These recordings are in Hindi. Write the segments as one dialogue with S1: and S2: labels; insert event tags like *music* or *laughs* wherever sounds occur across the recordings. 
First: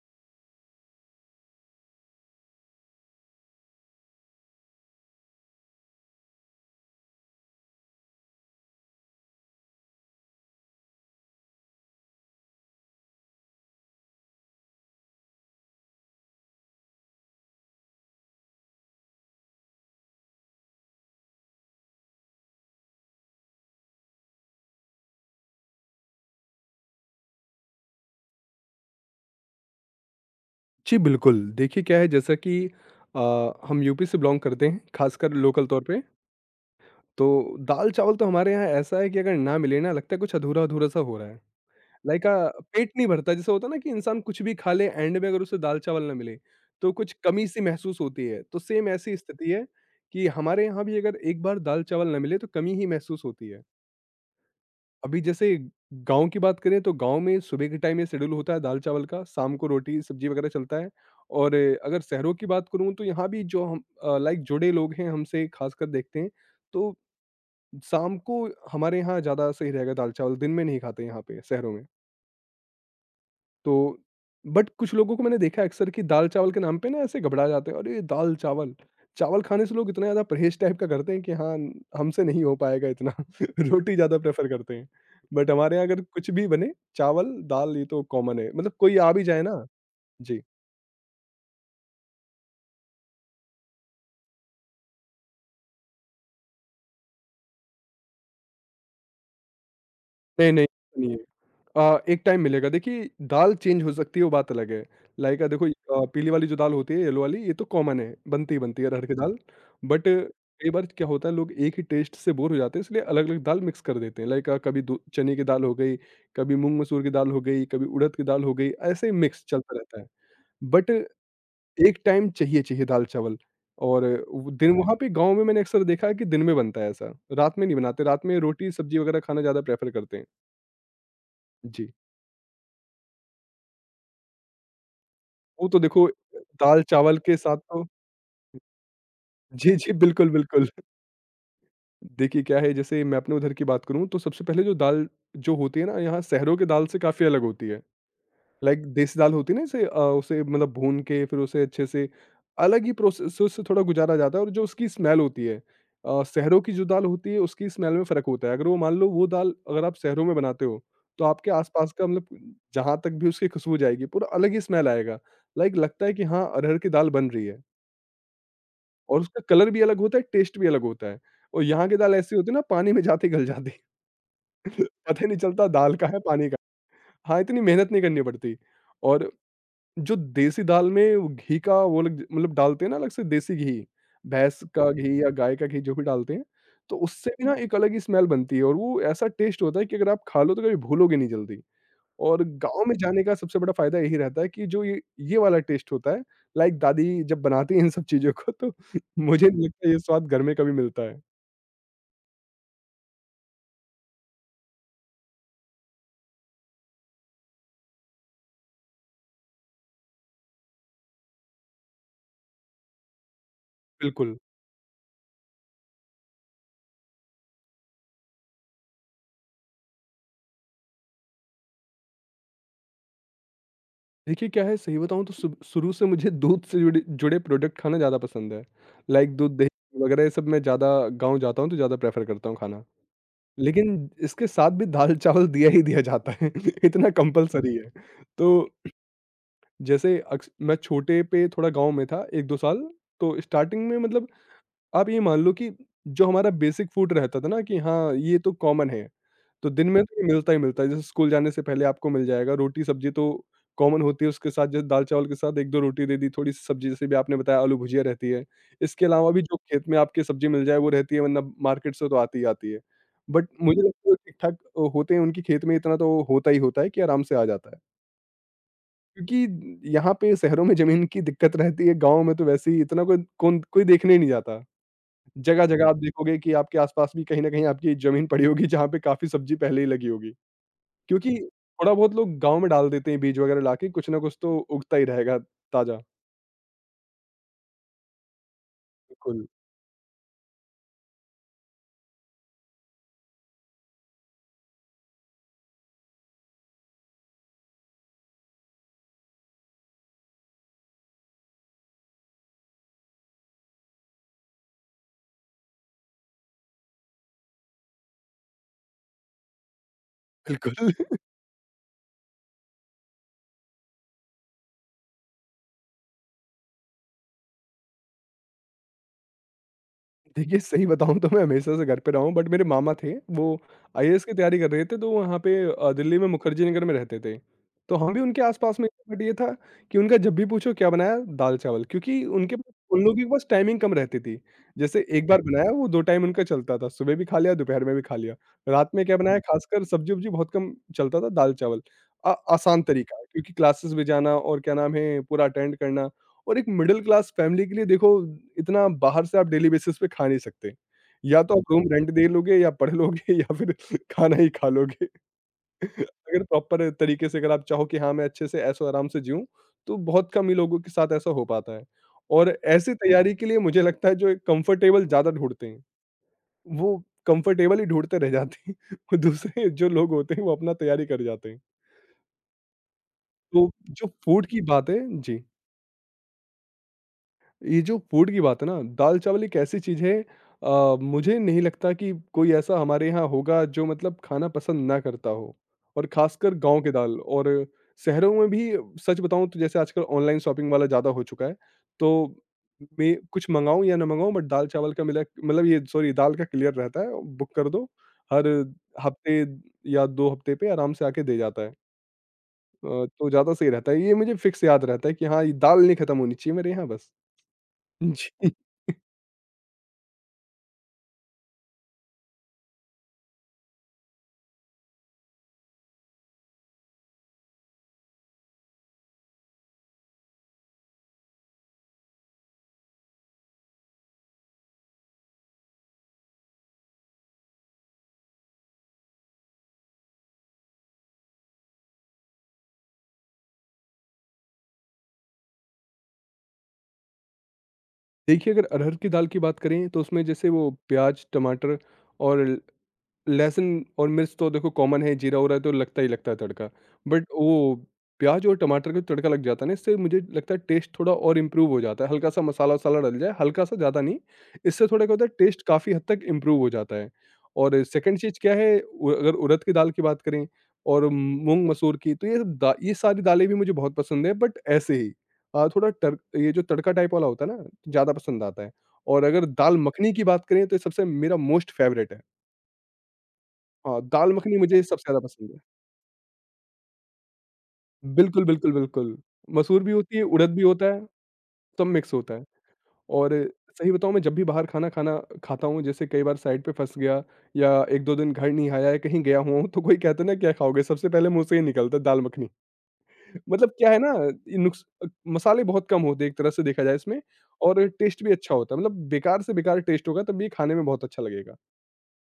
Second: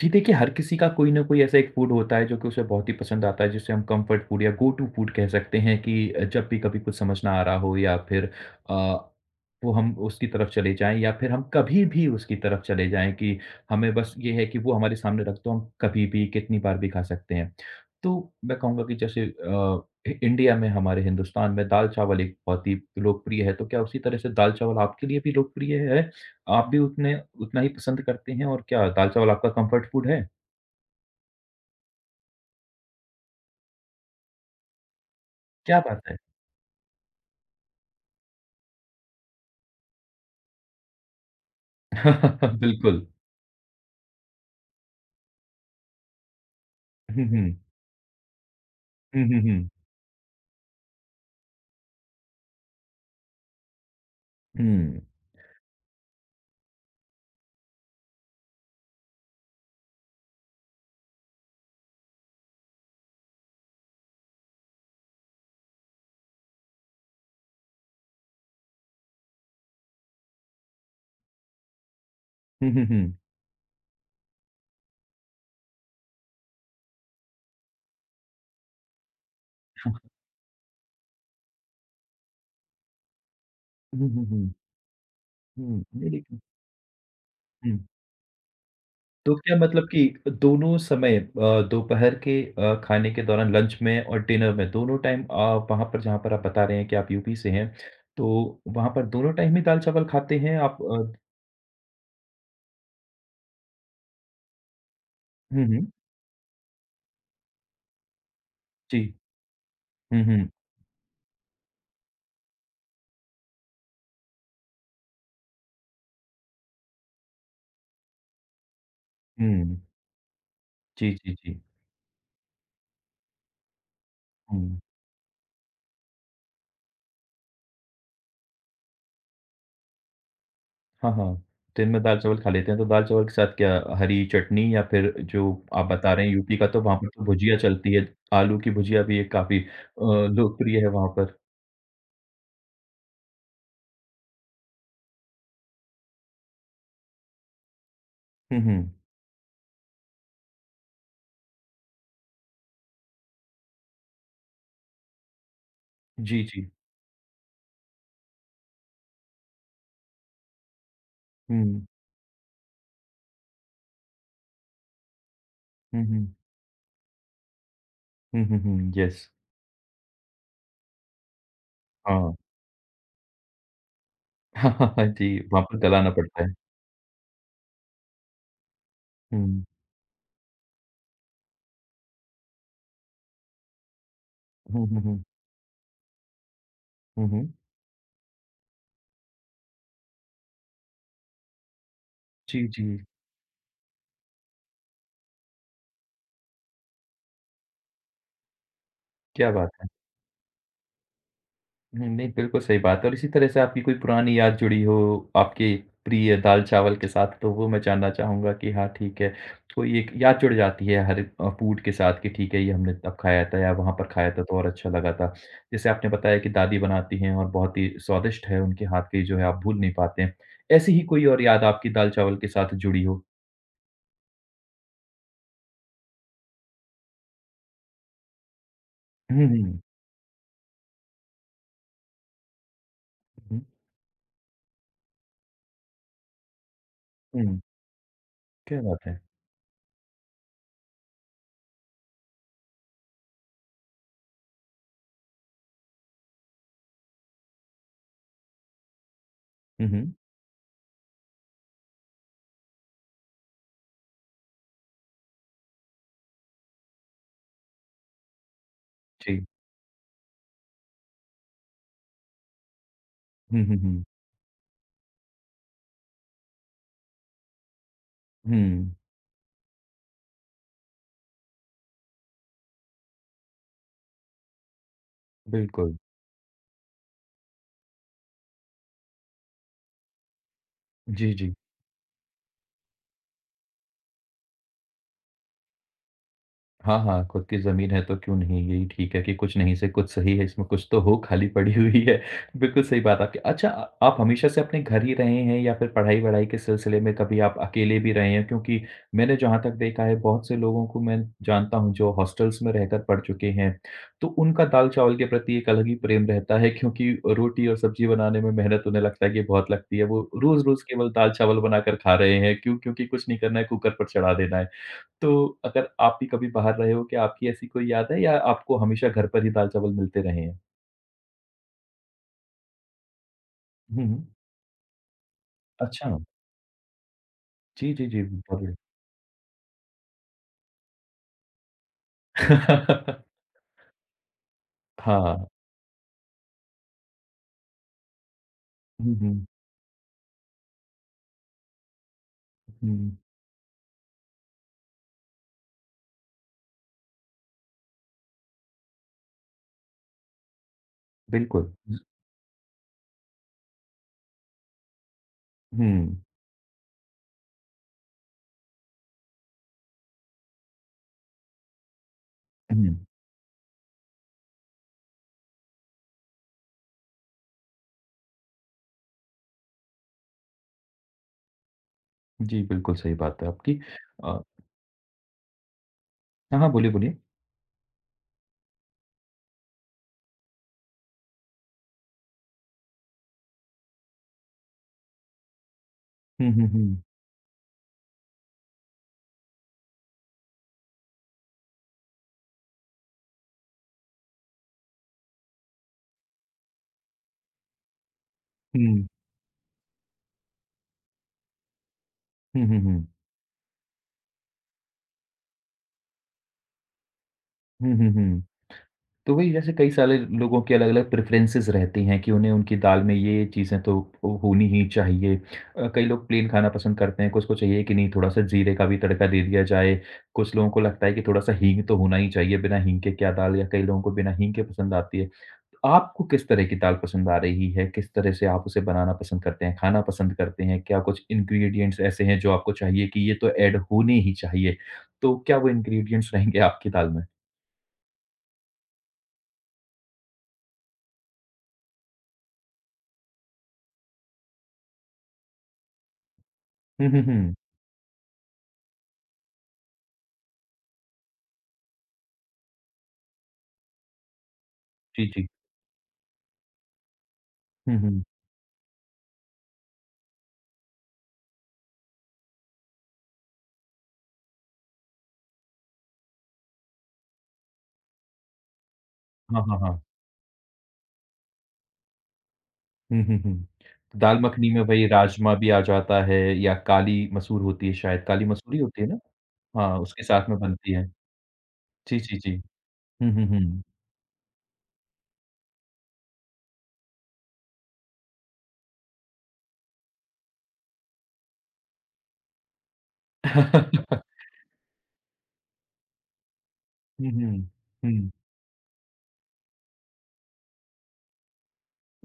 S1: जी, देखिए हर किसी का कोई ना कोई ऐसा एक फूड होता है जो कि उसे बहुत ही पसंद आता है जिसे हम कंफर्ट फूड या गो टू फूड कह सकते हैं कि जब भी कभी कुछ समझ ना आ रहा हो या फिर अ, वो हम उसकी तरफ चले जाएं या फिर हम कभी भी उसकी तरफ चले जाएं कि हमें बस ये है कि वो हमारे सामने रख दो हम कभी भी कितनी बार भी खा सकते हैं। तो मैं कहूँगा कि जैसे इंडिया में हमारे हिंदुस्तान में दाल चावल एक बहुत ही लोकप्रिय है। तो क्या उसी तरह से दाल चावल आपके लिए भी लोकप्रिय है? आप भी उतने उतना ही पसंद करते हैं और क्या दाल-चावल आपका कम्फर्ट फूड है?
S2: जी, बिल्कुल। देखिए क्या है जैसा कि अ, हम यूपी से बिलॉन्ग करते हैं, ख़ासकर लोकल
S1: क्या
S2: तौर
S1: बात
S2: पे,
S1: है!
S2: तो दाल-चावल तो हमारे यहाँ ऐसा है कि अगर ना मिले ना लगता है कुछ अधूरा-अधूरा सा हो रहा है। लाइक
S1: *laughs*
S2: पेट
S1: बिल्कुल।
S2: नहीं भरता जैसे होता है ना कि इंसान कुछ भी खा ले एंड में अगर उसे दाल-चावल ना मिले, तो कुछ
S1: हुँ,
S2: कमी
S1: हुँ।
S2: सी महसूस होती है। तो सेम ऐसी
S1: हुँ, हुँ,
S2: स्थिति है
S1: हुँ।
S2: कि हमारे यहाँ भी अगर एक बार दाल-चावल ना मिले तो कमी ही महसूस होती है।
S1: हुँ।
S2: अभी जैसे गाँव की बात करें तो गाँव में सुबह के टाइम ये शेड्यूल होता है दाल चावल का, शाम को रोटी सब्जी वगैरह चलता है और अगर शहरों की बात करूँ तो यहाँ भी जो हम लाइक जुड़े लोग हैं हमसे खासकर देखते हैं, तो शाम को हमारे यहाँ ज़्यादा सही रहेगा दाल चावल, दिन में नहीं खाते यहाँ पे शहरों में।
S1: हुँ, हुँ, हुँ।
S2: तो बट कुछ लोगों को मैंने देखा है अक्सर कि दाल-चावल के नाम पे ना ऐसे घबरा जाते हैं, अरे! दाल-चावल, चावल चावल खाने से लोग इतना ज़्यादा परहेज़ टाइप का करते हैं कि हाँ, हमसे नहीं हो पाएगा इतना, *laughs* रोटी
S1: हुँ,
S2: ज़्यादा
S1: हुँ,
S2: प्रेफ़र
S1: हुँ।
S2: करते हैं। बट हमारे
S1: हुँ,
S2: यहाँ अगर
S1: नहीं
S2: कुछ
S1: लेकिन।
S2: भी बने, चावल, दाल
S1: हुँ।
S2: ये तो कॉमन है, मतलब कोई आ भी
S1: तो
S2: जाए
S1: क्या
S2: ना
S1: मतलब कि
S2: जी।
S1: दोनों समय दोपहर के खाने के दौरान लंच में और डिनर में दोनों टाइम आप वहाँ पर जहाँ पर आप बता रहे हैं कि आप यूपी से हैं, तो वहाँ पर दोनों टाइम ही दाल-चावल खाते
S2: नहीं,
S1: हैं
S2: नहीं,
S1: आप?
S2: नहीं है। एक टाइम मिलेगा देखिए दाल चेंज हो सकती है वो बात अलग है। लाइक
S1: हुँ,
S2: देखो
S1: हुँ।
S2: पीली वाली जो दाल होती है येलो वाली ये तो कॉमन है, बनती ही बनती है अरहर
S1: जी।
S2: की दाल। बट
S1: हुँ, हुँ।
S2: कई बार क्या होता है लोग एक ही टेस्ट से बोर हो जाते हैं इसलिए अलग-अलग दाल मिक्स कर देते हैं। लाइक कभी दो चने की दाल हो गई, कभी मूँग मसूर की दाल हो गई, कभी उड़द की दाल हो गई, ऐसे ही मिक्स चलता
S1: हुँ।
S2: रहता है। बट
S1: जी, जी, जी।
S2: एक टाइम चाहिए चाहिए दाल चावल और वो दिन
S1: हुँ।
S2: वहाँ पे गाँव में मैंने अक्सर देखा है कि दिन में बनता है ऐसा, रात में नहीं बनाते, रात में रोटी सब्जी वगैरह खाना ज़्यादा प्रेफ़र करते हैं।
S1: हाँ, हाँ। दिन
S2: जी।
S1: में दाल-चावल खा लेते हैं, तो दाल-चावल के साथ क्या हरी चटनी या फिर जो
S2: वो तो
S1: आप
S2: देखो
S1: बता रहे हैं यूपी का तो वहाँ पर
S2: दाल-चावल
S1: तो
S2: के
S1: भुजिया
S2: साथ तो
S1: चलती है, आलू की भुजिया भी एक काफ़ी
S2: जी, जी, बिल्कुल, बिल्कुल।
S1: लोकप्रिय है वहाँ पर।
S2: देखिए क्या है जैसे मैं अपने उधर की बात करूँ तो सबसे पहले जो दाल जो होती है ना यहाँ शहरों की दाल से काफ़ी अलग होती है।
S1: हुँ,
S2: लाइक
S1: हुँ।
S2: देसी दाल होती है ना उसे मतलब भून के फिर उसे अच्छे से अलग ही प्रोसेस से उससे थोड़ा गुजारा जाता है और जो उसकी स्मेल होती है
S1: जी,
S2: शहरों
S1: जी।
S2: की जो दाल होती है उसकी स्मेल में फ़र्क होता है। अगर वो मान लो वो दाल अगर आप शहरों में बनाते हो तो आपके
S1: हुँ,
S2: आस-पास का मतलब जहाँ तक भी उसकी खुशबू जाएगी पूरा अलग ही स्मेल आएगा। लाइक
S1: हुँ,
S2: लगता है कि
S1: हुँ।
S2: हाँ, अरहर की दाल बन रही है।
S1: हुँ, हुँ, हुँ।
S2: और
S1: येस।
S2: उसका कलर भी अलग होता है, टेस्ट भी अलग होता है। और यहाँ की दाल
S1: हाँ।
S2: ऐसी होती है ना पानी में जाते ही गल जाती है। *laughs*
S1: *laughs*
S2: पता ही नहीं
S1: जी, वहाँ
S2: चलता
S1: पर
S2: दाल का
S1: गलाना
S2: है
S1: पड़ता है।
S2: पानी का। हाँ, इतनी मेहनत नहीं करनी पड़ती। और
S1: हुँ।
S2: जो देसी दाल में वो घी का वो लोग मतलब डालते हैं ना अलग से देसी घी, भैंस
S1: हुँ,
S2: का
S1: हुँ,
S2: घी
S1: हुँ।
S2: या गाय का घी जो भी डालते हैं, तो
S1: हुँ,
S2: उससे भी
S1: हुँ।
S2: ना एक अलग ही स्मेल बनती है और वो ऐसा टेस्ट होता है कि अगर आप खा लो तो कभी भूलोगे नहीं जल्दी। और
S1: जी, जी।
S2: गाँव में जाने का सबसे बड़ा फ़ायदा यही रहता है कि जो ये वाला टेस्ट होता है, लाइक दादी जब बनाती हैं इन सब चीज़ों को तो *laughs* मुझे
S1: क्या
S2: नहीं
S1: बात है!
S2: लगता ये स्वाद घर में कभी मिलता है।
S1: नहीं, नहीं, बिल्कुल सही बात है और इसी तरह से आपकी कोई पुरानी याद जुड़ी हो आपके प्रिय दाल-चावल के साथ, तो वो मैं जानना चाहूँगा कि हाँ, ठीक है, कोई एक याद जुड़ जाती है हर फूड के साथ कि ठीक है, ये हमने तब खाया था या वहाँ पर खाया
S2: बिल्कुल।
S1: था तो और अच्छा लगा था। जैसे आपने बताया कि दादी बनाती हैं और बहुत ही स्वादिष्ट है, उनके हाथ की जो है आप भूल नहीं पाते हैं। ऐसी ही कोई और याद आपकी दाल-चावल के साथ जुड़ी हो?
S2: देखिए क्या है सही बताऊँ तो शुरू शुरू से मुझे दूध से जुड़े जुड़े प्रोडक्ट खाना ज़्यादा पसंद है। लाइक
S1: हुँ,
S2: दूध,
S1: हुँ,
S2: दही वगैरह ये सब मैं ज़्यादा गाँव जाता हूँ तो ज़्यादा प्रेफ़र करता हूँ खाना।
S1: हुँ,
S2: लेकिन इसके साथ भी दाल-चावल दिया ही दिया जाता है *laughs* इतना
S1: हुँ,
S2: कंपल्सरी है। तो
S1: क्या बात है!
S2: जैसे अक्स मैं छोटे पे थोड़ा गाँव में था 1-2 साल, तो स्टार्टिंग में मतलब आप ये मान लो कि जो हमारा बेसिक फूड रहता था ना कि हाँ, ये तो कॉमन है, तो
S1: हुँ,
S2: दिन में
S1: हुँ,
S2: तो ये मिलता ही मिलता है। जैसे स्कूल जाने से पहले आपको मिल जाएगा, रोटी-सब्जी तो कॉमन होती है, उसके साथ जैसे दाल-चावल के साथ 1-2 रोटी दे दी, थोड़ी-सी सब्जी जैसे भी आपने बताया आलू-भुजिया रहती है। इसके अलावा
S1: जी।
S2: भी जो खेत में आपके सब्जी मिल जाए वो रहती है वरना मार्केट से तो आती ही आती है। बट
S1: हुँ, हुँ,
S2: मुझे लगता
S1: हुँ,
S2: है वो ठीक-ठाक होते हैं, उनके खेत में इतना तो होता ही होता है कि आराम से आ जाता है।
S1: हुँ,
S2: क्योंकि यहाँ पे शहरों में ज़मीन की दिक्कत रहती है, गाँव में तो वैसे ही इतना कोई देखने ही नहीं जाता। जगह-जगह
S1: बिल्कुल।
S2: आप देखोगे कि आपके आसपास भी कहीं न कहीं आपकी ज़मीन पड़ी होगी जहाँ पे काफ़ी सब्ज़ी पहले ही लगी होगी।
S1: जी,
S2: क्योंकि
S1: जी।
S2: थोड़ा बहुत लोग गाँव में डाल देते हैं बीज वगैरह लाके कुछ ना कुछ तो उगता ही रहेगा ताज़ा।
S1: हाँ, हाँ, खुद की ज़मीन है तो क्यों नहीं, यही ठीक है कि
S2: बिल्कुल।
S1: कुछ नहीं से कुछ सही है, इसमें कुछ तो हो, खाली पड़ी हुई है। *laughs* बिल्कुल सही बात आपकी। अच्छा आप हमेशा से अपने घर ही रहे हैं या फिर पढ़ाई-वढ़ाई के सिलसिले में कभी आप अकेले भी रहे हैं? क्योंकि मैंने जहाँ तक देखा है, बहुत से लोगों को मैं जानता हूँ जो हॉस्टल्स में रहकर पढ़ चुके हैं, तो उनका दाल-चावल के प्रति एक अलग ही प्रेम रहता है क्योंकि रोटी और सब्ज़ी बनाने में मेहनत उन्हें लगता है कि बहुत लगती है। वो रोज़-रोज़
S2: बिल्कुल।
S1: केवल दाल-चावल बनाकर खा रहे हैं, क्यों? क्योंकि कुछ नहीं करना है, कुकर पर चढ़ा देना है। तो अगर आप भी कभी बाहर रहे हो, क्या आपकी ऐसी कोई याद है या आपको हमेशा घर पर ही दाल-चावल मिलते रहे हैं?
S2: देखिए, सही बताऊँ तो मैं हमेशा से घर पे रहा हूँ बट मेरे मामा थे, वो
S1: हुँ, हुँ।
S2: आईएएस की तैयारी कर रहे थे तो वहाँ पे
S1: अच्छा।
S2: दिल्ली में मुखर्जी नगर में रहते थे।
S1: जी,
S2: तो
S1: जी,
S2: हम भी
S1: जी, बहुत
S2: उनके
S1: बढ़िया।
S2: आस-पास में ही बट ये था कि उनका जब भी पूछो क्या बनाया? दाल-चावल क्योंकि उनके पास उन लोगों के
S1: *laughs*
S2: पास टाइमिंग कम रहती थी। जैसे एक बार
S1: हाँ।
S2: बनाया वो 2 टाइम उनका चलता था, सुबह भी खा लिया, दोपहर में भी खा लिया। रात में
S1: हुँ,
S2: क्या बनाया
S1: हुँ,
S2: खासकर सब्ज़ी-वब्ज़ी बहुत कम चलता था दाल-चावल। आसान
S1: हुँ,
S2: तरीका है क्योंकि क्लासेस भी जाना और क्या नाम है पूरा अटेंड करना और एक मिडल क्लास फैमिली के लिए देखो इतना बाहर से आप डेली बेसिस पे खा नहीं सकते। या तो आप
S1: बिल्कुल।
S2: रूम रेंट दे लोगे या पढ़ लोगे *laughs* या फिर खाना ही खा लोगे। *laughs*
S1: हुँ,
S2: अगर प्रॉपर तरीके से अगर आप चाहो कि हाँ, मैं अच्छे से ऐशो-आराम से जिऊँ, तो बहुत कम ही लोगों के साथ ऐसा हो पाता है। और
S1: हुँ।
S2: ऐसी तैयारी के लिए मुझे लगता है जो कंफर्टेबल ज़्यादा ढूँढते हैं, वो कंफर्टेबल ही ढूँढते रह जाते हैं *laughs* और दूसरे जो लोग होते हैं वो अपना तैयारी कर जाते हैं।
S1: जी, बिल्कुल सही बात है
S2: तो
S1: आपकी।
S2: जो
S1: अ,
S2: फूड की बात है जी।
S1: हाँ, हाँ, बोलिए, बोलिए।
S2: ये जो फूड की बात है ना, दाल-चावल एक ऐसी चीज़ है मुझे नहीं लगता कि कोई ऐसा हमारे यहाँ होगा जो मतलब खाना पसंद ना करता हो और
S1: हुँ,
S2: ख़ासकर
S1: हुँ,
S2: गाँव के
S1: हुँ।
S2: दाल और शहरों में भी सच बताऊँ तो जैसे आजकल ऑनलाइन शॉपिंग वाला ज़्यादा हो चुका है, तो मैं कुछ मँगाऊँ या ना मँगाऊँ बट दाल-चावल का मिला मतलब ये सॉरी दाल का क्लियर रहता है, बुक कर दो, हर
S1: हुँ।
S2: हफ़्ते या 2 हफ़्ते पे आराम से आके दे जाता है।
S1: हुँ, हुँ, हुँ।
S2: अ, तो ज़्यादा सही रहता है, ये मुझे फिक्स याद रहता है कि हाँ, ये दाल नहीं खत्म होनी चाहिए मेरे यहाँ बस।
S1: हुँ, हुँ, हुँ।
S2: जी।
S1: तो वही जैसे कई सारे लोगों की अलग-अलग प्रेफ़रेंसेस रहती हैं कि उन्हें उनकी दाल में ये चीज़ें तो हो होनी ही चाहिए। कई लोग प्लेन खाना पसंद करते हैं, कुछ को चाहिए कि नहीं थोड़ा-सा जीरे का भी तड़का दे दिया जाए। कुछ लोगों को लगता है कि थोड़ा-सा हींग तो होना ही चाहिए, बिना हींग के क्या दाल या कई लोगों को बिना हींग के पसंद आती है। आपको किस तरह की दाल पसंद आ रही है? किस तरह से आप उसे बनाना पसंद करते हैं, खाना पसंद करते हैं? क्या कुछ इंग्रीडिएंट्स ऐसे हैं जो आपको चाहिए कि ये तो ऐड होने ही चाहिए? तो क्या वो इंग्रीडिएंट्स रहेंगे आपकी दाल में?
S2: देखिए, अगर अरहर की दाल की बात करें तो उसमें जैसे वो प्याज़, टमाटर और ल लहसुन और मिर्च तो देखो कॉमन है, जीरा-उरा तो लगता ही लगता है तड़का।
S1: हुँ, हुँ,
S2: बट
S1: हुँ।
S2: वो प्याज़ और टमाटर का तड़का लग जाता है ना, इससे मुझे लगता है टेस्ट थोड़ा और इम्प्रूव हो जाता है। हल्का-सा मसाला-वसाला डल जाए, हल्का-सा ज़्यादा नहीं, इससे थोड़ा क्या होता
S1: जी,
S2: है
S1: जी।
S2: टेस्ट काफ़ी हद तक इम्प्रूव हो जाता है। और
S1: हुँ,
S2: सेकंड
S1: हुँ।
S2: चीज़ क्या है उ अगर उड़द की दाल की बात करें और मूँग, मसूर की तो ये सारी दालें भी मुझे बहुत पसंद है बट ऐसे ही। थोड़ा टर ये जो तड़का टाइप वाला होता है ना, ज़्यादा पसंद आता है और अगर
S1: हाँ,
S2: दाल
S1: हाँ, हाँ।
S2: मखनी की बात करें तो ये सबसे मेरा मोस्ट फेवरेट है।
S1: हुँ, हुँ, हुँ। तो
S2: दाल
S1: दाल
S2: मखनी
S1: मखनी में
S2: मुझे सबसे
S1: वही
S2: ज़्यादा पसंद
S1: राजमा
S2: है।
S1: भी आ जाता है या काली मसूर होती है शायद, काली
S2: बिल्कुल, बिल्कुल,
S1: मसूर ही होती है
S2: बिल्कुल।
S1: ना?
S2: मसूर भी
S1: हाँ,
S2: होती है,
S1: उसके साथ
S2: उड़द
S1: में
S2: भी होता
S1: बनती
S2: है,
S1: है।
S2: सब मिक्स
S1: जी,
S2: होता
S1: जी,
S2: है
S1: जी। हुँ,
S2: और
S1: हुँ, हुँ।
S2: सही बताऊँ मैं जब भी बाहर खाना खाना खाता हूँ, जैसे कई बार साइट पे फँस गया या 1-2 दिन घर नहीं आया या कहीं गया हुआ हूँ, तो कोई कहता है ना क्या खाओगे? सबसे पहले मुँह से ही निकलता है दाल मखनी। मतलब क्या है ना
S1: *laughs*
S2: ये नुक्स मसाले बहुत कम होते हैं एक तरह से देखा जाए इसमें।
S1: हुँ, हुँ,
S2: और टेस्ट
S1: हुँ।
S2: भी
S1: *laughs*
S2: अच्छा होता है, मतलब बेकार से बेकार टेस्ट होगा तब भी ये खाने में बहुत अच्छा लगेगा।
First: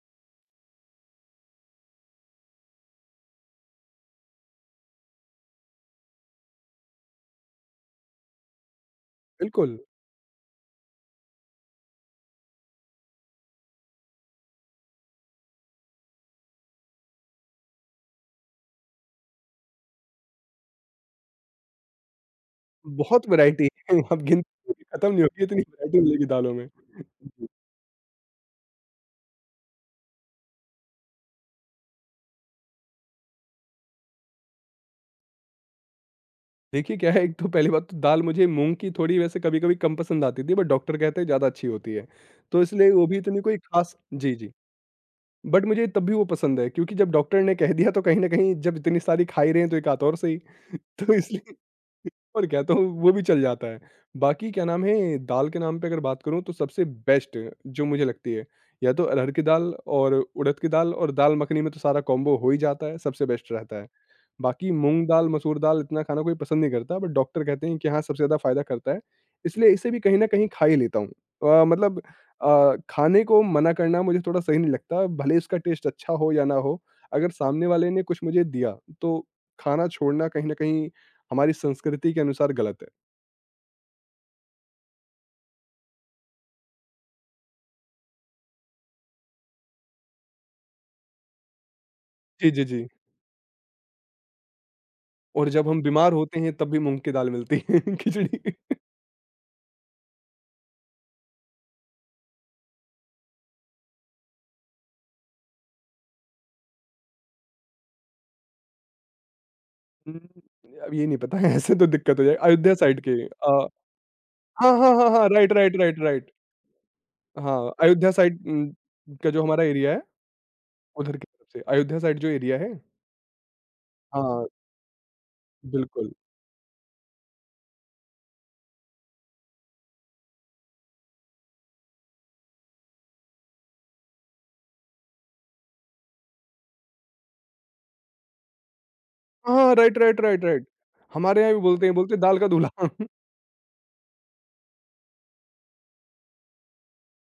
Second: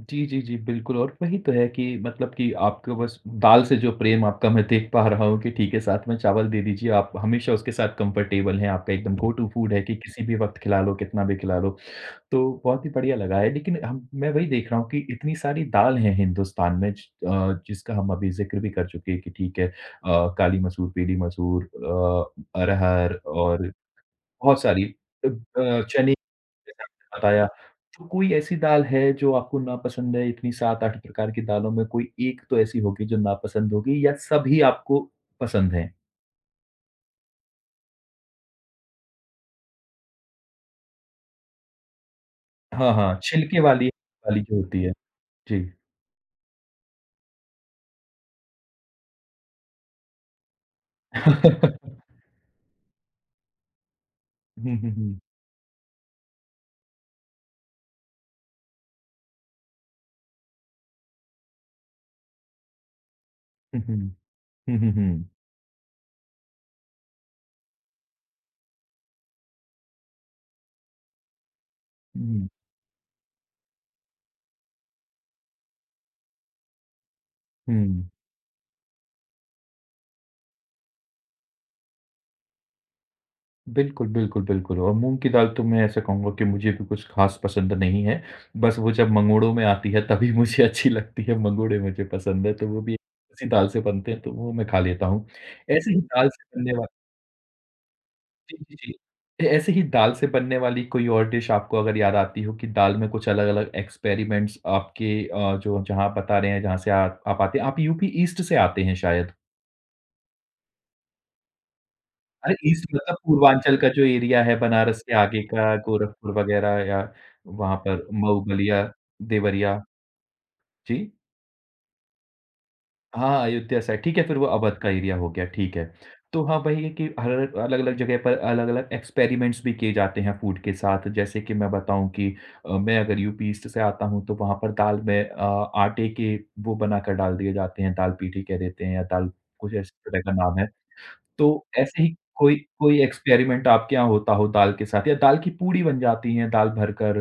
S1: जी, जी, जी, बिल्कुल और वही तो है कि मतलब कि आपको बस दाल से जो प्रेम आपका मैं देख पा रहा हूँ कि ठीक है, साथ में चावल दे दीजिए, आप हमेशा उसके साथ कम्फ़र्टेबल हैं, आपका एकदम गो टू फूड
S2: बिल्कुल,
S1: है कि किसी भी वक़्त खिला लो, कितना भी खिला लो। तो बहुत ही बढ़िया लगा है, लेकिन हम मैं वही देख रहा हूँ कि इतनी सारी दाल हैं हिंदुस्तान में जिसका हम अभी ज़िक्र भी कर चुके हैं कि ठीक है काली मसूर, पीली मसूर अरहर
S2: बहुत वैरायटी
S1: और
S2: है। *laughs* आप
S1: बहुत
S2: गिनती
S1: सारी
S2: खत्म नहीं होगी, इतनी वैरायटी
S1: चने
S2: मिलेगी दालों में।
S1: जैसे आपने बताया। तो कोई ऐसी दाल है जो आपको नापसंद है इतनी 7-8 प्रकार की दालों में कोई एक तो ऐसी होगी जो नापसंद होगी या सभी आपको पसंद हैं?
S2: देखिए क्या है, एक तो पहली बात तो दाल मुझे मूँग की थोड़ी वैसे कभी-कभी कम पसंद आती थी, बट डॉक्टर कहते हैं ज़्यादा अच्छी होती है। तो इसलिए
S1: हाँ,
S2: वो भी
S1: हाँ,
S2: इतनी कोई
S1: छिलके वाली
S2: खास जी,
S1: वाली
S2: जी।
S1: जो होती है। जी।
S2: बट मुझे तब भी वो पसंद है, क्योंकि जब डॉक्टर ने कह दिया तो कहीं न कहीं, जब इतनी सारी खा ही रहे हैं तो एक आध और सही। *laughs* तो
S1: *laughs*
S2: इसलिए
S1: हुँ,
S2: और क्या, तो वो भी चल जाता है। बाकी क्या
S1: हुँ,
S2: नाम
S1: हुँ।
S2: है, दाल के नाम पे अगर बात करूँ तो सबसे बेस्ट जो मुझे लगती है, या तो अरहर की दाल और उड़द की दाल, और दाल मखनी में तो सारा कॉम्बो हो ही जाता है, सबसे बेस्ट रहता
S1: हुँ,
S2: है।
S1: हुँ।
S2: बाकी
S1: हुँ, हुँ,
S2: मूँग
S1: हुँ।
S2: दाल, मसूर दाल इतना खाना कोई पसंद नहीं करता, बट डॉक्टर कहते हैं कि हाँ, सबसे ज़्यादा फ़ायदा करता है, इसलिए इसे भी कहीं न कहीं खा ही लेता हूँ। अ, मतलब
S1: हुँ।
S2: खाने को मना करना मुझे थोड़ा सही नहीं लगता, भले इसका टेस्ट अच्छा हो या ना हो, अगर सामने वाले ने
S1: हुँ।
S2: कुछ मुझे दिया, तो खाना छोड़ना कहीं न कहीं हमारी संस्कृति के अनुसार गलत है।
S1: बिल्कुल, बिल्कुल, बिल्कुल और मूँग की दाल तो मैं ऐसा कहूँगा कि मुझे भी कुछ ख़ास पसंद नहीं है। बस वो जब मंगोड़ों में आती है तभी मुझे *laughs* अच्छी लगती है, मंगोड़े मुझे पसंद
S2: जी,
S1: है
S2: जी,
S1: तो
S2: जी।
S1: वो भी उसी दाल से बनते हैं तो वो मैं खा लेता हूँ।
S2: और जब हम
S1: ऐसे ही
S2: बीमार
S1: दाल
S2: होते
S1: से
S2: हैं तब
S1: बनने
S2: भी
S1: वा
S2: मूँग की दाल मिलती है, *laughs* खिचड़ी।
S1: जी, जी, जी। ए ऐसे ही दाल से बनने वाली कोई और डिश आपको अगर याद आती हो कि दाल में कुछ अलग-अलग एक्सपेरिमेंट्स आपके जो जहाँ आप बता रहे हैं जहाँ से आप आते हैं आप यूपी ईस्ट से आते हैं शायद?
S2: हुँ, अब ये नहीं पता है, ऐसे तो दिक्कत हो जाए
S1: अरे,
S2: अयोध्या
S1: ईस्ट
S2: साइड के
S1: मतलब पूर्वांचल का जो एरिया है,
S2: हाँ, हाँ,
S1: बनारस
S2: हाँ,
S1: के
S2: हाँ,
S1: आगे
S2: राइट,
S1: का
S2: राइट, राइट,
S1: गोरखपुर
S2: राइट।
S1: वगैरह या
S2: हाँ,
S1: वहाँ पर
S2: अयोध्या साइड
S1: मऊ, बलिया,
S2: का जो हमारा
S1: देवरिया।
S2: एरिया है,
S1: जी?
S2: उधर की तरफ से, अयोध्या साइड जो एरिया है।
S1: हाँ, अयोध्या साइड ठीक है, फिर वो
S2: हाँ,
S1: अवध का एरिया हो गया, ठीक है।
S2: बिल्कुल।
S1: तो हाँ, वही है कि हर अलग-अलग जगह पर अलग-अलग एक्सपेरिमेंट्स भी किए जाते हैं फूड के साथ। जैसे कि मैं बताऊँ कि मैं अगर यूपी ईस्ट से आता हूँ, तो वहाँ पर दाल में आटे के वो बनाकर डाल दिए जाते हैं, दाल पीठी कह देते हैं या दाल कुछ
S2: हाँ,
S1: इस
S2: राइट,
S1: तरह
S2: राइट,
S1: का
S2: राइट,
S1: नाम
S2: राइट।
S1: है।
S2: हमारे
S1: तो
S2: यहाँ भी
S1: ऐसे
S2: बोलते
S1: ही
S2: हैं दाल का
S1: कोई
S2: दूल्हा।
S1: कोई
S2: *laughs*
S1: एक्सपेरिमेंट आपके यहाँ होता हो दाल के साथ या दाल की पूड़ी बन जाती है दाल भरकर,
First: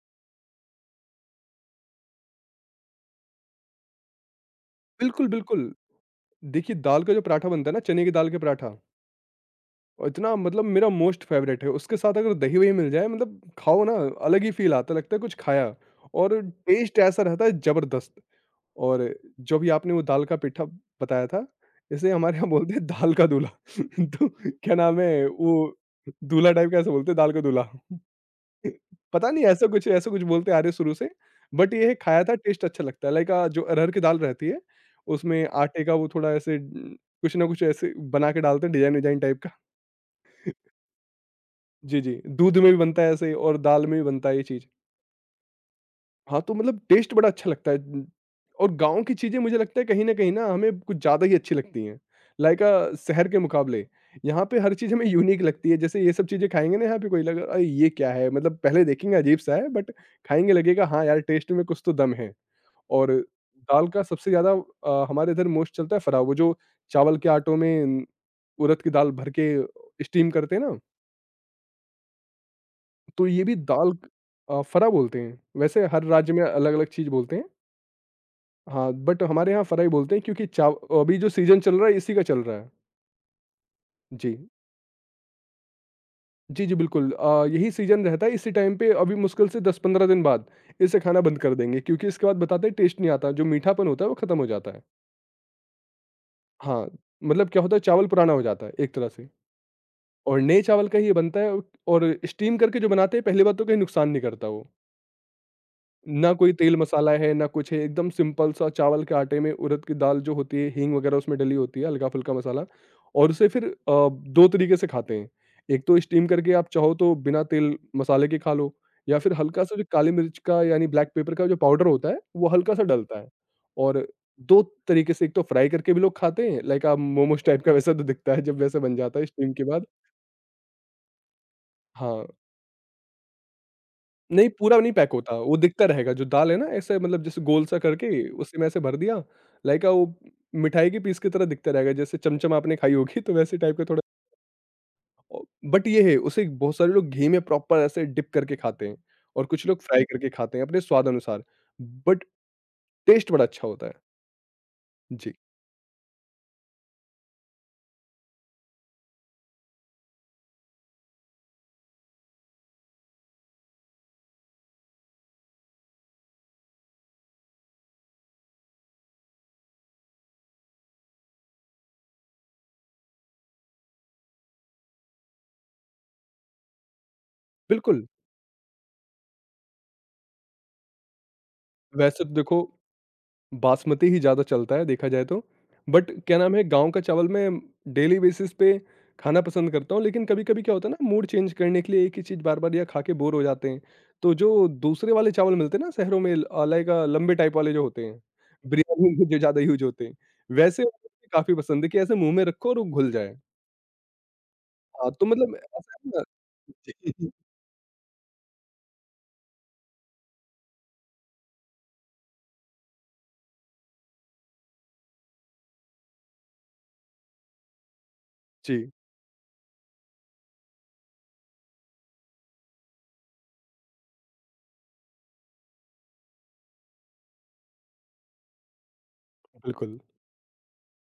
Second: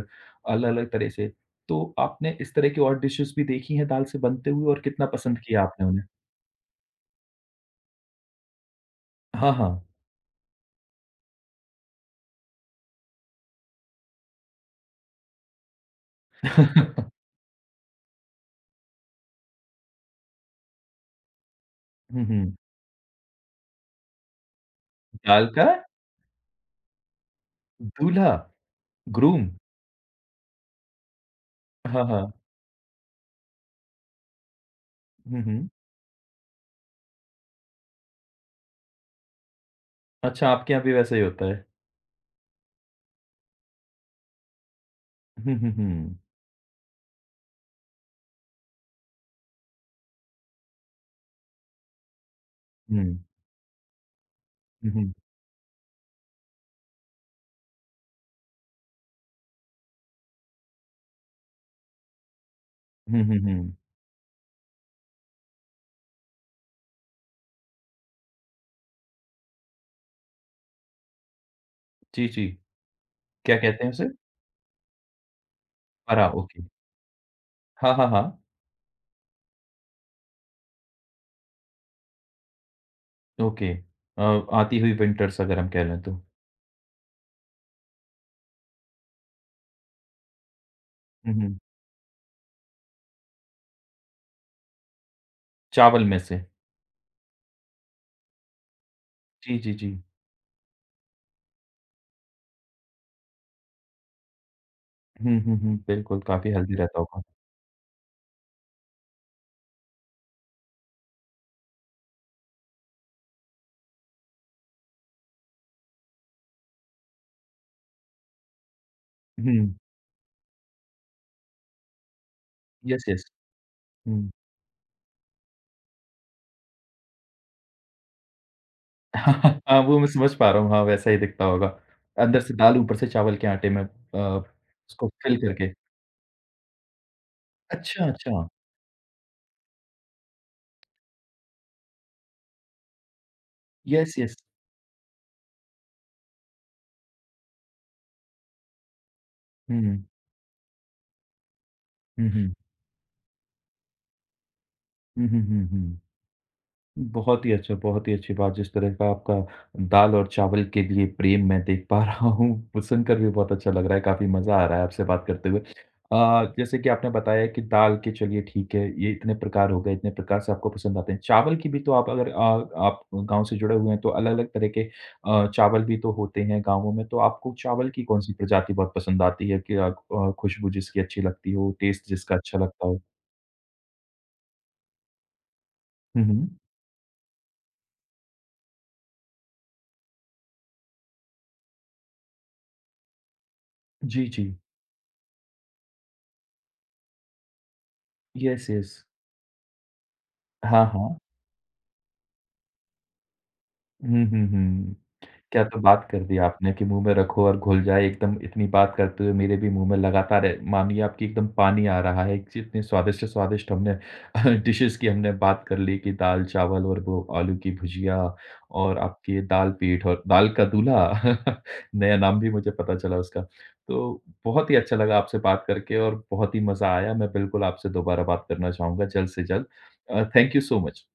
S1: अलग-अलग तरह से। तो आपने इस तरह की और डिशेज़ भी देखी हैं दाल से बनते हुए और कितना
S2: बिल्कुल,
S1: पसंद किया
S2: बिल्कुल।
S1: आपने उन्हें?
S2: देखिए, दाल का जो पराठा बनता है ना, चने की दाल का पराठा,
S1: हाँ, हाँ।
S2: और इतना मतलब मेरा मोस्ट फेवरेट है। उसके साथ अगर दही-वही मिल जाए, मतलब खाओ ना, अलग ही फ़ील आता है, लगता है कुछ खाया और टेस्ट ऐसा
S1: *laughs*
S2: रहता है ज़बरदस्त। और जो भी आपने वो दाल का पिट्ठा बताया था, इसे
S1: हुँ,
S2: हमारे यहाँ
S1: हुँ।
S2: बोलते हैं दाल का दूल्हा। *laughs* तो क्या नाम है
S1: दाल
S2: वो,
S1: का
S2: दूल्हा टाइप का ऐसे बोलते हैं, दाल का दूल्हा। *laughs*
S1: दूल्हा,
S2: पता नहीं,
S1: ग्रूम।
S2: ऐसा कुछ बोलते आ रहे हैं शुरू से, बट ये है
S1: हाँ,
S2: खाया
S1: हाँ।
S2: था, टेस्ट अच्छा लगता है। लाइक जो अरहर की दाल रहती है,
S1: हुँ,
S2: उसमें
S1: हुँ।
S2: आटे का वो थोड़ा ऐसे कुछ ना कुछ ऐसे बना के डालते हैं, डिज़ाइन विज़ाइन टाइप का।
S1: अच्छा आपके यहाँ भी वैसा ही होता है।
S2: जी, जी। दूध में भी बनता है ऐसे, और दाल में भी बनता है ये चीज़।
S1: हुँ, हुँ, हुँ।
S2: हाँ, तो मतलब टेस्ट बड़ा अच्छा लगता है। और गाँव की चीज़ें मुझे लगता है कहीं न कहीं ना हमें कुछ ज़्यादा ही अच्छी लगती हैं। लाइक
S1: हुँ,
S2: शहर के मुकाबले यहाँ पे हर
S1: हुँ,
S2: चीज़ हमें
S1: हुँ।
S2: यूनिक लगती है। जैसे ये सब चीज़ें खाएँगे ना, यहाँ पे कोई लगेगा, अरे! ये क्या है? मतलब पहले देखेंगे अजीब-सा है, बट खाएँगे लगेगा हाँ यार, टेस्ट में कुछ तो दम है। और
S1: हुँ, हुँ, हुँ।
S2: दाल का सबसे ज़्यादा हमारे इधर मोस्ट चलता है फ़राव, वो जो चावल के आटों में न, उड़द की दाल भर के स्टीम करते हैं ना,
S1: जी, जी।
S2: तो ये
S1: क्या
S2: भी
S1: कहते हैं
S2: दाल
S1: उसे?
S2: फ़रा बोलते हैं। वैसे हर
S1: परा
S2: राज्य में
S1: ओके।
S2: अलग-अलग चीज़ बोलते हैं।
S1: हाँ, हाँ, हाँ।
S2: हाँ, बट हमारे यहाँ फ़राई बोलते हैं, क्योंकि चाव अभी जो सीज़न चल रहा है इसी का चल रहा है।
S1: ओके। अ,
S2: जी।
S1: आती हुई विंटर्स अगर हम कह लें तो।
S2: जी, जी, बिल्कुल। यही सीज़न रहता है, इसी टाइम पे अभी मुश्किल से 10-15 दिन बाद इसे खाना
S1: हुँ,
S2: बंद कर
S1: हुँ।
S2: देंगे, क्योंकि इसके बाद बताते हैं टेस्ट नहीं आता, जो मीठापन होता है वो खत्म हो जाता है।
S1: चावल में से।
S2: हाँ, मतलब क्या होता है चावल पुराना हो जाता है एक तरह से,
S1: जी, जी, जी।
S2: और नए चावल का ही ये बनता है। और स्टीम करके जो बनाते हैं पहली बात तो कहीं नुकसान नहीं करता वो।
S1: हुँ, हुँ, हुँ। बिल्कुल,
S2: ना
S1: काफ़ी
S2: कोई
S1: हेल्दी
S2: तेल
S1: रहता
S2: मसाला
S1: होगा।
S2: है, ना कुछ है, एकदम सिंपल सा चावल के आटे में उड़द की दाल जो होती है, हींग वगैरह उसमें डली होती है, हल्का-फुल्का मसाला, और उसे फिर 2 तरीके से खाते हैं। एक तो स्टीम करके आप चाहो तो बिना तेल मसाले के खा लो, या फिर हल्का
S1: हुँ।
S2: सा जो काली मिर्च का यानी ब्लैक पेपर का जो पाउडर होता है, वो हल्का सा
S1: यस,
S2: डलता
S1: यस।
S2: है, और
S1: हुँ।
S2: 2 तरीके से, एक तो फ्राई करके भी लोग खाते हैं, लाइक आप मोमोज़ टाइप का वैसा तो दिखता है जब वैसा बन जाता है स्टीम
S1: *laughs*
S2: के
S1: हाँ,
S2: बाद।
S1: वो मैं समझ पा रहा हूँ। हाँ, वैसा ही दिखता होगा।
S2: हाँ।
S1: अंदर से दाल, ऊपर से चावल के आटे में
S2: नहीं, पूरा नहीं
S1: उसको
S2: पैक होता,
S1: फ़िल
S2: वो
S1: करके।
S2: दिखता रहेगा जो दाल है ना, ऐसे मतलब जैसे गोल-सा
S1: अच्छा,
S2: करके
S1: अच्छा।
S2: उसी में ऐसे भर दिया, लाइक वो मिठाई के पीस की तरह दिखता रहेगा, जैसे चमचम आपने खाई होगी तो वैसे टाइप का थोड़ा
S1: यस, यस।
S2: औ बट ये है उसे बहुत सारे लोग घी में प्रॉपर ऐसे डिप करके खाते हैं, और कुछ
S1: हुँ।
S2: लोग फ्राई करके खाते हैं अपने स्वाद अनुसार, बट
S1: हुँ, हुँ।
S2: टेस्ट बड़ा अच्छा होता है।
S1: हुँ,
S2: जी,
S1: हुँ, हुँ, हुँ। बहुत ही अच्छा, बहुत ही अच्छी बात। जिस तरह का आपका दाल और चावल के लिए प्रेम मैं देख पा *laughs* रहा हूँ, वो सुनकर भी बहुत अच्छा लग रहा है, काफ़ी मज़ा आ रहा है आपसे बात करते हुए। जैसे कि आपने बताया कि दाल के चलिए ठीक है, ये इतने प्रकार हो गए, इतने प्रकार से आपको पसंद आते हैं। चावल की भी तो आप अगर आप गाँव से जुड़े हुए हैं, तो अलग-अलग तरह के चावल भी तो होते हैं गाँवों में, तो आपको चावल की
S2: बिल्कुल,
S1: कौन-सी प्रजाति बहुत पसंद आती है कि आप खुशबू जिसकी अच्छी लगती हो, टेस्ट
S2: वैसे तो
S1: जिसका अच्छा
S2: देखो
S1: लगता हो?
S2: बासमती ही ज़्यादा चलता है देखा जाए तो। बट
S1: हुँ,
S2: क्या
S1: हुँ।
S2: नाम है, गाँव का चावल मैं डेली बेसिस पे खाना पसंद करता हूँ, लेकिन कभी-कभी क्या होता है ना, मूड चेंज करने के लिए एक ही चीज़ बार-बार या खा के बोर हो जाते हैं।
S1: जी,
S2: तो
S1: जी।
S2: जो दूसरे वाले चावल मिलते हैं ना शहरों में, अ, लाइक लंबे टाइप वाले जो होते हैं,
S1: यस, यस।
S2: बिरयानी में जो ज़्यादा यूज़ होते हैं, वैसे
S1: हाँ, हाँ।
S2: मुझे काफ़ी पसंद है कि ऐसे मुँह में रखो और वो घुल जाए।
S1: हुँ, हुँ, हुँ।
S2: हाँ, तो मतलब
S1: क्या तो
S2: ऐसा
S1: बात
S2: है
S1: कर दी
S2: ना।
S1: आपने कि मुँह में रखो
S2: *laughs*
S1: और घुल जाए एकदम इतनी बात करते हुए मेरे भी मुँह में लगातार है मानिए आपकी एकदम पानी आ रहा है, जितनी स्वादिष्ट से स्वादिष्ट हमने *laughs* डिशेज़ की हमने बात कर ली कि दाल-चावल और वो आलू की भुजिया
S2: जी,
S1: और आपकी दाल-पीठ और दाल का दूल्हा *laughs* नया नाम भी मुझे पता चला उसका। तो बहुत ही अच्छा लगा आपसे बात करके और बहुत ही मज़ा आया। मैं बिल्कुल आपसे दोबारा बात करना चाहूँगा जल्द से जल्द।
S2: बिल्कुल।
S1: Thank you so much.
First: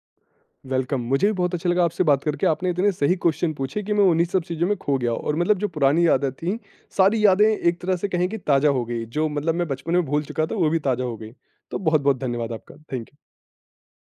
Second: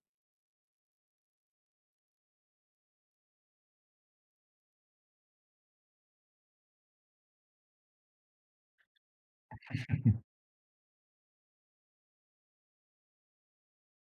S2: Welcome. मुझे भी बहुत अच्छा लगा आपसे बात करके। आपने इतने सही क्वेश्चन पूछे कि मैं उन्हीं सब चीज़ों में खो गया, और मतलब जो पुरानी यादें थीं, सारी यादें एक तरह से कहें कि ताज़ा हो गई। जो मतलब मैं बचपन में भूल चुका था, वो भी ताज़ा हो गई। तो बहुत-बहुत धन्यवाद आपका। Thank you.